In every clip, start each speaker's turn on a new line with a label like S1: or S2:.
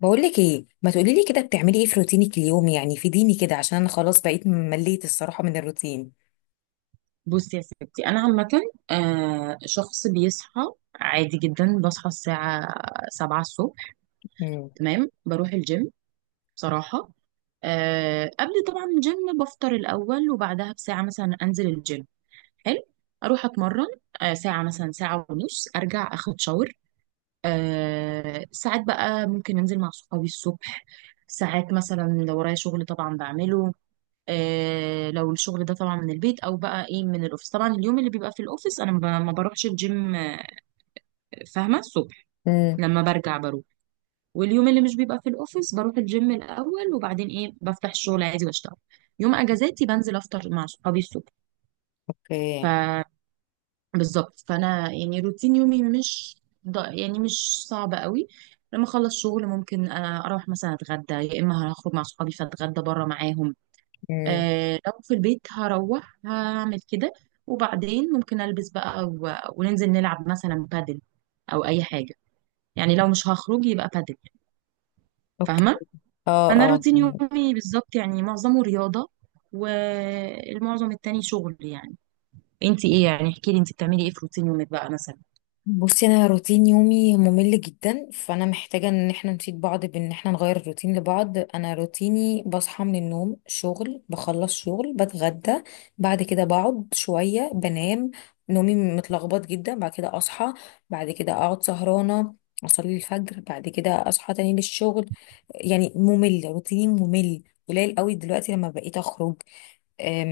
S1: بقول لك ايه؟ ما تقولي لي كده بتعملي ايه في روتينك اليومي، يعني فيديني كده عشان انا خلاص بقيت مليت الصراحة من الروتين.
S2: بصي يا ستي انا عامه. شخص بيصحى عادي جدا، بصحى الساعه 7 الصبح.
S1: امم.
S2: تمام، بروح الجيم بصراحه. قبل طبعا الجيم بفطر الاول، وبعدها بساعه مثلا انزل الجيم. حلو، اروح اتمرن. ساعه مثلا ساعه ونص ارجع اخد شاور. ساعات بقى ممكن انزل مع صحابي الصبح. ساعات مثلا لو ورايا شغل طبعا بعمله. لو الشغل ده طبعا من البيت او بقى ايه من الاوفيس، طبعا اليوم اللي بيبقى في الاوفيس انا ما بروحش الجيم فاهمه الصبح،
S1: امم.
S2: لما برجع بروح. واليوم اللي مش بيبقى في الاوفيس بروح الجيم الاول وبعدين ايه بفتح الشغل عادي واشتغل. يوم اجازاتي بنزل افطر مع صحابي الصبح.
S1: اوكي.
S2: فبالظبط فانا يعني روتين يومي مش يعني مش صعب قوي. لما اخلص شغل ممكن اروح مثلا اتغدى، يا اما هخرج مع صحابي فاتغدى بره معاهم.
S1: امم.
S2: آه، لو في البيت هروح هعمل كده. وبعدين ممكن البس بقى وننزل نلعب مثلا بادل او اي حاجه. يعني لو مش هخرج يبقى بادل،
S1: اوكي.
S2: فاهمه؟
S1: اه.
S2: انا
S1: اه.
S2: روتين يومي بالظبط يعني معظمه رياضه، والمعظم التاني شغل يعني. انت ايه يعني؟ احكي لي انت بتعملي ايه في روتين يومك بقى مثلا.
S1: بصي، انا روتين يومي ممل جدا، فانا محتاجه ان احنا نفيد بعض بان احنا نغير الروتين لبعض. انا روتيني بصحى من النوم، شغل، بخلص شغل، بتغدى، بعد كده بقعد شويه بنام. نومي متلخبط جدا، بعد كده اصحى، بعد كده اقعد سهرانه، اصلي الفجر، بعد كده اصحى تاني للشغل. يعني ممل، روتيني ممل. قليل قوي دلوقتي لما بقيت اخرج. أم،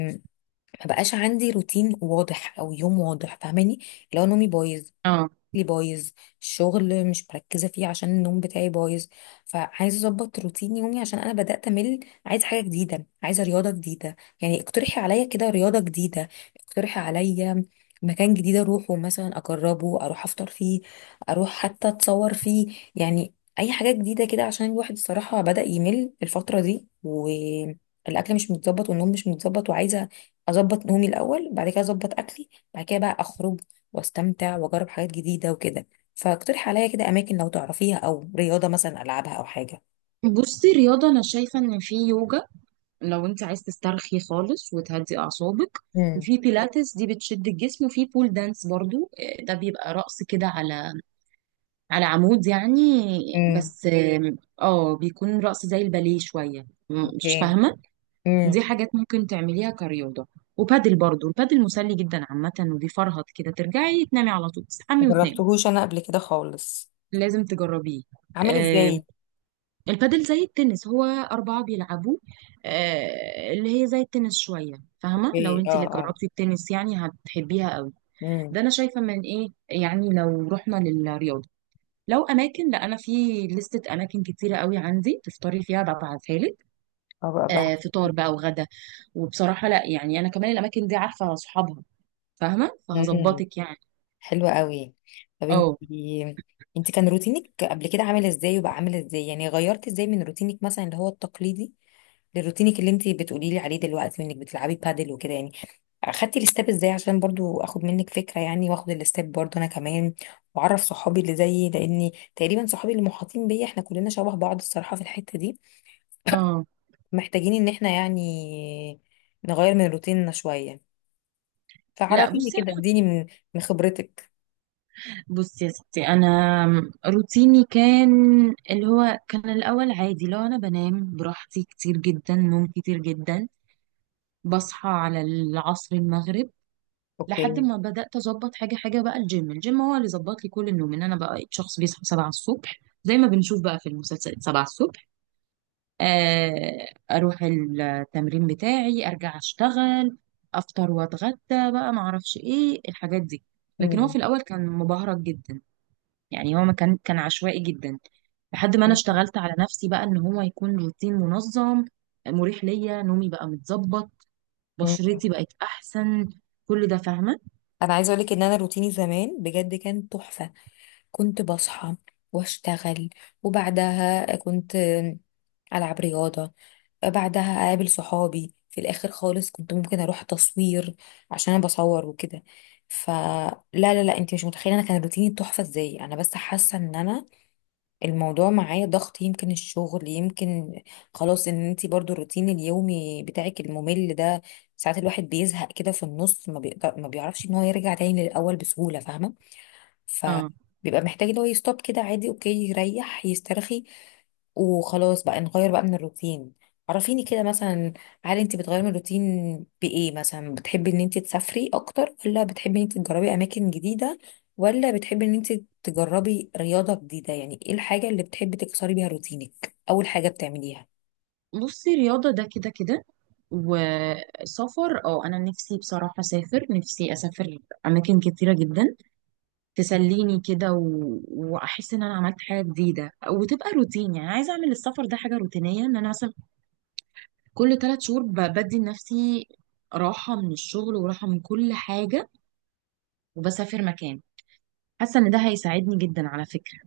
S1: ما بقاش عندي روتين واضح او يوم واضح، فاهماني؟ لو نومي بايظ
S2: اه،
S1: لي بايظ، الشغل مش مركزه فيه عشان النوم بتاعي بايظ. فعايزه اظبط روتين يومي عشان انا بدات امل. عايزه حاجه جديده، عايزه رياضه جديده. يعني اقترحي عليا كده رياضه جديده، اقترحي عليا مكان جديد اروحه مثلا، اجربه، اروح افطر فيه، اروح حتى اتصور فيه، يعني اي حاجه جديده كده عشان الواحد الصراحه بدا يمل الفتره دي، والاكل مش متظبط والنوم مش متظبط. وعايزه اظبط نومي الاول، بعد كده اظبط اكلي، بعد كده بقى اخرج واستمتع واجرب حاجات جديده وكده. فاقترحي عليا كده اماكن لو تعرفيها، او رياضه مثلا العبها او حاجه.
S2: بصي، رياضه انا شايفه ان في يوجا لو انت عايز تسترخي خالص وتهدي اعصابك،
S1: امم.
S2: وفي بيلاتس دي بتشد الجسم، وفي بول دانس برضو. ده بيبقى رقص كده على على عمود يعني.
S1: امم.
S2: بس اوكي، آم، اه بيكون رقص زي الباليه شوية مش
S1: اوكي.
S2: فاهمة.
S1: امم.
S2: دي حاجات ممكن تعمليها كرياضة. وبادل برضو، البادل مسلي جدا عامة، وبيفرهط كده ترجعي تنامي على طول، تصحي وتنامي.
S1: جربتهوش انا قبل كده خالص.
S2: لازم تجربيه.
S1: عامل
S2: آم،
S1: ازاي؟
S2: البادل زي التنس، هو أربعة بيلعبوه. اللي هي زي التنس شوية. فاهمة؟ لو
S1: اوكي.
S2: انت
S1: اه.
S2: اللي
S1: اه.
S2: جربتي التنس يعني هتحبيها قوي.
S1: امم.
S2: ده أنا شايفة من ايه يعني. لو رحنا للرياضة، لو اماكن، لا انا في لستة اماكن كتيرة قوي عندي تفطري فيها ببعتها لك.
S1: اه، بقى بقى.
S2: آه، فطار بقى وغدا. وبصراحة لا يعني انا كمان الاماكن دي عارفة اصحابها، فاهمة؟
S1: امم.
S2: فهظبطك يعني.
S1: حلوة قوي. طب انت،
S2: اه
S1: انت كان روتينك قبل كده عامل ازاي وبقى عامل ازاي؟ يعني غيرت ازاي من روتينك مثلا اللي هو التقليدي، لروتينك اللي انت بتقولي لي عليه دلوقتي وانك بتلعبي بادل وكده يعني؟ اخدتي الاستاب ازاي عشان برضو اخد منك فكره، يعني واخد الاستاب برضو انا كمان، واعرف صحابي اللي زيي، لاني تقريبا صحابي اللي محاطين بيا احنا كلنا شبه بعض الصراحه في الحته دي.
S2: اه.
S1: محتاجين ان احنا يعني نغير من روتيننا شويه.
S2: لا
S1: فعرفيني
S2: بصي
S1: كده،
S2: أنا-
S1: اديني من خبرتك.
S2: بصي يا ستي، انا روتيني كان اللي هو كان الاول عادي، لو انا بنام براحتي كتير جدا، نوم كتير جدا، بصحى على العصر المغرب. لحد
S1: اوكي.
S2: ما بدأت أظبط حاجة حاجة بقى، الجيم هو اللي ظبط لي كل النوم، إن أنا بقى شخص بيصحى سبعة الصبح، زي ما بنشوف بقى في المسلسلات، سبعة الصبح. أروح التمرين بتاعي أرجع أشتغل، أفطر وأتغدى بقى، معرفش إيه الحاجات دي. لكن هو في
S1: مم.
S2: الأول كان مبهرج جدا، يعني هو ما كان عشوائي جدا، لحد ما أنا اشتغلت على نفسي بقى إن هو يكون روتين منظم، مريح ليا، نومي بقى متظبط،
S1: مم.
S2: بشرتي بقت أحسن، كل ده فاهمة.
S1: انا عايزه اقول لك ان انا روتيني زمان بجد كان تحفه. كنت بصحى واشتغل، وبعدها كنت العب رياضه، بعدها اقابل صحابي، في الاخر خالص كنت ممكن اروح تصوير عشان انا بصور وكده. فلا لا لا لا، انت مش متخيله انا كان روتيني تحفه ازاي. انا بس حاسه ان انا الموضوع معايا ضغط، يمكن الشغل، يمكن خلاص ان انت برضو الروتين اليومي بتاعك الممل ده. ساعات الواحد بيزهق كده في النص، ما بيقدر، ما بيعرفش ان هو يرجع تاني للاول بسهوله، فاهمه؟ ف
S2: آه.
S1: بيبقى محتاج ان هو يستوب كده عادي، اوكي، يريح يسترخي، وخلاص بقى نغير بقى من الروتين. عرفيني كده مثلا، هل انت بتغيري من الروتين بايه مثلا؟ بتحبي ان انت تسافري اكتر، ولا بتحبي ان انت تجربي اماكن جديدة، ولا بتحبي ان انت تجربي رياضة جديدة؟ يعني ايه الحاجة اللي بتحبي تكسري بيها روتينك، اول حاجة بتعمليها؟
S2: بصي، رياضة ده كده كده. وسفر، اه انا نفسي بصراحة اسافر، نفسي اسافر اماكن كتيرة جدا، تسليني كده واحس ان انا عملت حاجة جديدة، وتبقى روتين يعني. عايزة اعمل السفر ده حاجة روتينية، ان انا مثلا كل ثلاث شهور بدي لنفسي راحة من الشغل وراحة من كل حاجة، وبسافر مكان. حاسة ان ده هيساعدني جدا على فكرة،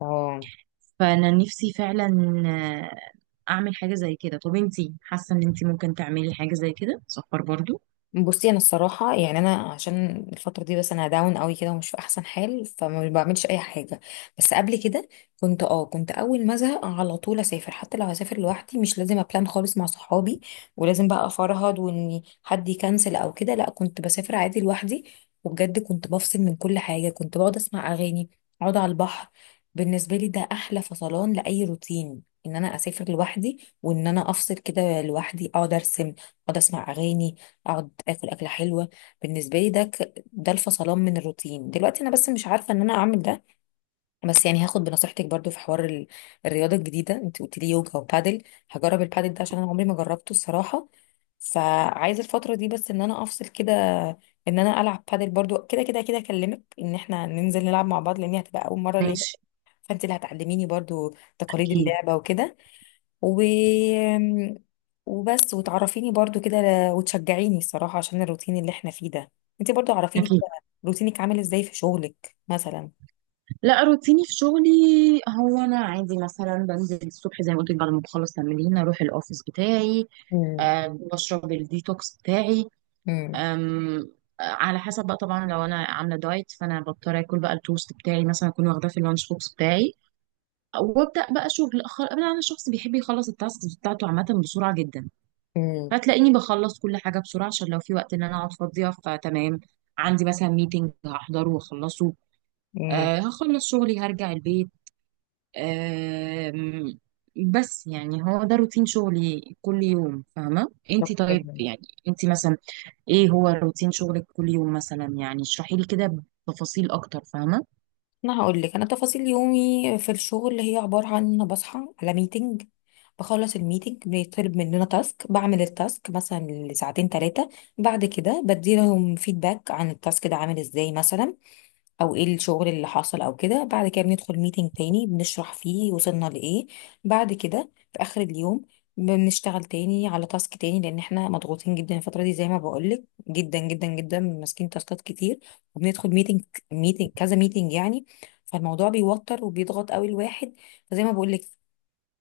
S1: اه.
S2: فانا نفسي فعلا اعمل حاجة زي كده. طب انتي حاسة ان انتي ممكن تعملي حاجة زي كده، سفر برضو؟
S1: بصي انا الصراحه يعني انا عشان الفتره دي بس انا داون قوي كده ومش في احسن حال فما بعملش اي حاجه. بس قبل كده كنت، اه كنت اول ما ازهق على طول اسافر، حتى لو هسافر لوحدي، مش لازم ابلان خالص مع صحابي، ولازم بقى افرهد وان حد يكنسل او كده. لا، كنت بسافر عادي لوحدي، وبجد كنت بفصل من كل حاجه، كنت بقعد اسمع اغاني، اقعد على البحر. بالنسبه لي ده احلى فصلان لاي روتين، ان انا اسافر لوحدي وان انا افصل كده لوحدي، اقعد ارسم، اقعد اسمع اغاني، اقعد اكل اكله حلوه. بالنسبه لي ده ده الفصلان من الروتين. دلوقتي انا بس مش عارفه ان انا اعمل ده. بس يعني هاخد بنصيحتك برضو في حوار الرياضه الجديده، انت قلت لي يوجا وبادل. هجرب البادل ده عشان انا عمري ما جربته الصراحه. فعايزه الفتره دي بس ان انا افصل كده، ان انا العب بادل برضو، كده كده كده اكلمك ان احنا ننزل نلعب مع بعض، لان هي هتبقى اول مره ليا.
S2: ماشي.
S1: فانت اللي هتعلميني برضو تقاليد
S2: اكيد.
S1: اللعبه وكده، و وبس، وتعرفيني برضو كده وتشجعيني الصراحة عشان الروتين اللي احنا فيه ده. انت برضو عرفيني
S2: اكيد.
S1: كده روتينك عامل ازاي في شغلك مثلا.
S2: لا روتيني في شغلي هو انا عادي مثلا بنزل الصبح زي ما قلت لك، بعد ما بخلص تمرين اروح الاوفيس بتاعي.
S1: امم.
S2: أه بشرب الديتوكس بتاعي.
S1: امم.
S2: أم، على حسب بقى طبعا، لو انا عامله دايت فانا بضطر اكل بقى التوست بتاعي مثلا، اكون واخداه في اللانش بوكس بتاعي. وابدا بقى شغل، أنا شخص بيحب يخلص التاسكس بتاعته عامه بسرعه جدا،
S1: امم.
S2: فتلاقيني بخلص كل حاجه بسرعه، عشان لو في وقت ان انا اقعد فاضيه فتمام. عندي مثلا ميتنج هحضره واخلصه.
S1: امم.
S2: آه هخلص شغلي هرجع البيت. آه بس يعني هو ده روتين شغلي كل يوم، فاهمة انتي؟
S1: اوكي.
S2: طيب يعني انتي مثلا ايه هو روتين شغلك كل يوم مثلا؟ يعني اشرحي لي كده بتفاصيل اكتر، فاهمة؟
S1: انا هقول لك، انا تفاصيل يومي في الشغل هي عبارة عن ان انا بصحى على ميتنج، بخلص الميتنج بيطلب مننا تاسك، بعمل التاسك مثلا لساعتين 3، بعد كده بديلهم فيدباك عن التاسك ده عامل ازاي مثلا، او ايه الشغل اللي حصل او كده. بعد كده بندخل ميتنج تاني بنشرح فيه وصلنا لايه. بعد كده في اخر اليوم بنشتغل تاني على تاسك تاني، لان احنا مضغوطين جدا الفتره دي زي ما بقولك، جدا جدا جدا، ماسكين تاسكات كتير. وبندخل ميتنج، ميتنج كذا، ميتنج يعني. فالموضوع بيوتر وبيضغط قوي الواحد. فزي ما بقولك،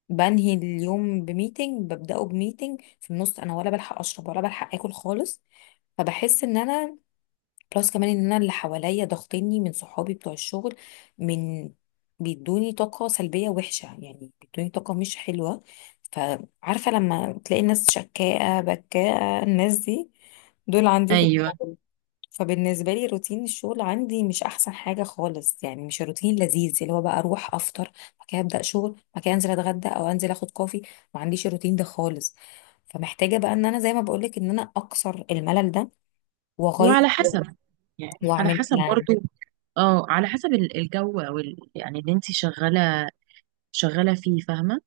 S1: بنهي اليوم بميتنج، ببداه بميتنج، في النص انا ولا بلحق اشرب ولا بلحق اكل خالص. فبحس ان انا بلس كمان ان انا اللي حواليا ضاغطيني، من صحابي بتوع الشغل، من بيدوني طاقة سلبية وحشة، يعني بيدوني طاقة مش حلوة. فعارفة لما تلاقي ناس شكاءة بكاءة، الناس دي دول عندي في
S2: ايوه.
S1: الشغل. فبالنسبة لي روتين الشغل عندي مش أحسن حاجة خالص، يعني مش روتين لذيذ اللي هو بقى أروح أفطر، بعد كده أبدأ شغل، بعد كده أنزل أتغدى أو أنزل أخد كوفي. ما عنديش الروتين ده خالص. فمحتاجة بقى إن أنا زي ما بقولك إن أنا أكسر الملل ده وأغير
S2: وعلى حسب يعني، على
S1: وأعمل
S2: حسب
S1: بلان.
S2: برضو، اه على حسب الجو او يعني اللي انتي شغالة فيه، فاهمة؟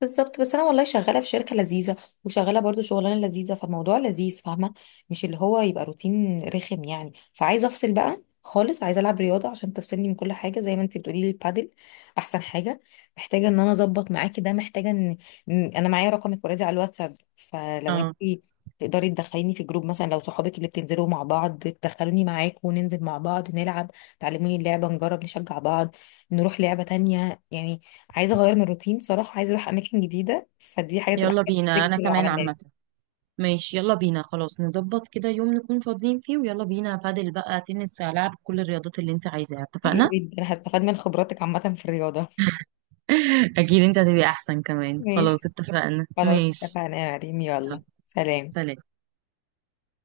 S1: بالظبط. بس انا والله شغاله في شركه لذيذه، وشغاله برضو شغلانه لذيذه، فالموضوع لذيذ، فاهمه؟ مش اللي هو يبقى روتين رخم يعني. فعايزه افصل بقى خالص، عايزه العب رياضه عشان تفصلني من كل حاجه زي ما انت بتقولي لي، البادل احسن حاجه. محتاجه ان انا اظبط معاكي ده، محتاجه ان إن- انا معايا رقمك اوريدي على الواتساب، فلو
S2: اه،
S1: انت تقدري تدخليني في جروب مثلا، لو صحابك اللي بتنزلوا مع بعض تدخلوني معاكم، وننزل مع بعض نلعب، تعلموني اللعبه، نجرب، نشجع بعض، نروح لعبه تانية يعني. عايزه اغير من الروتين صراحه، عايزه اروح اماكن جديده، فدي حاجه تبقى
S2: يلا
S1: حاجه
S2: بينا،
S1: جديدة
S2: انا
S1: جدا لو
S2: كمان
S1: عملناها.
S2: عامة، ماشي يلا بينا. خلاص نظبط كده يوم نكون فاضيين فيه، ويلا بينا بادل بقى، تنس، هلعب كل الرياضات اللي انت عايزاها.
S1: حلو
S2: اتفقنا؟
S1: جدا، هستفاد من خبراتك عامه في الرياضه.
S2: اكيد، انت هتبقى احسن كمان. خلاص
S1: ماشي.
S2: اتفقنا،
S1: خلاص
S2: ماشي،
S1: اتفقنا يا مريم، يلا
S2: يلا
S1: سلام.
S2: سلام.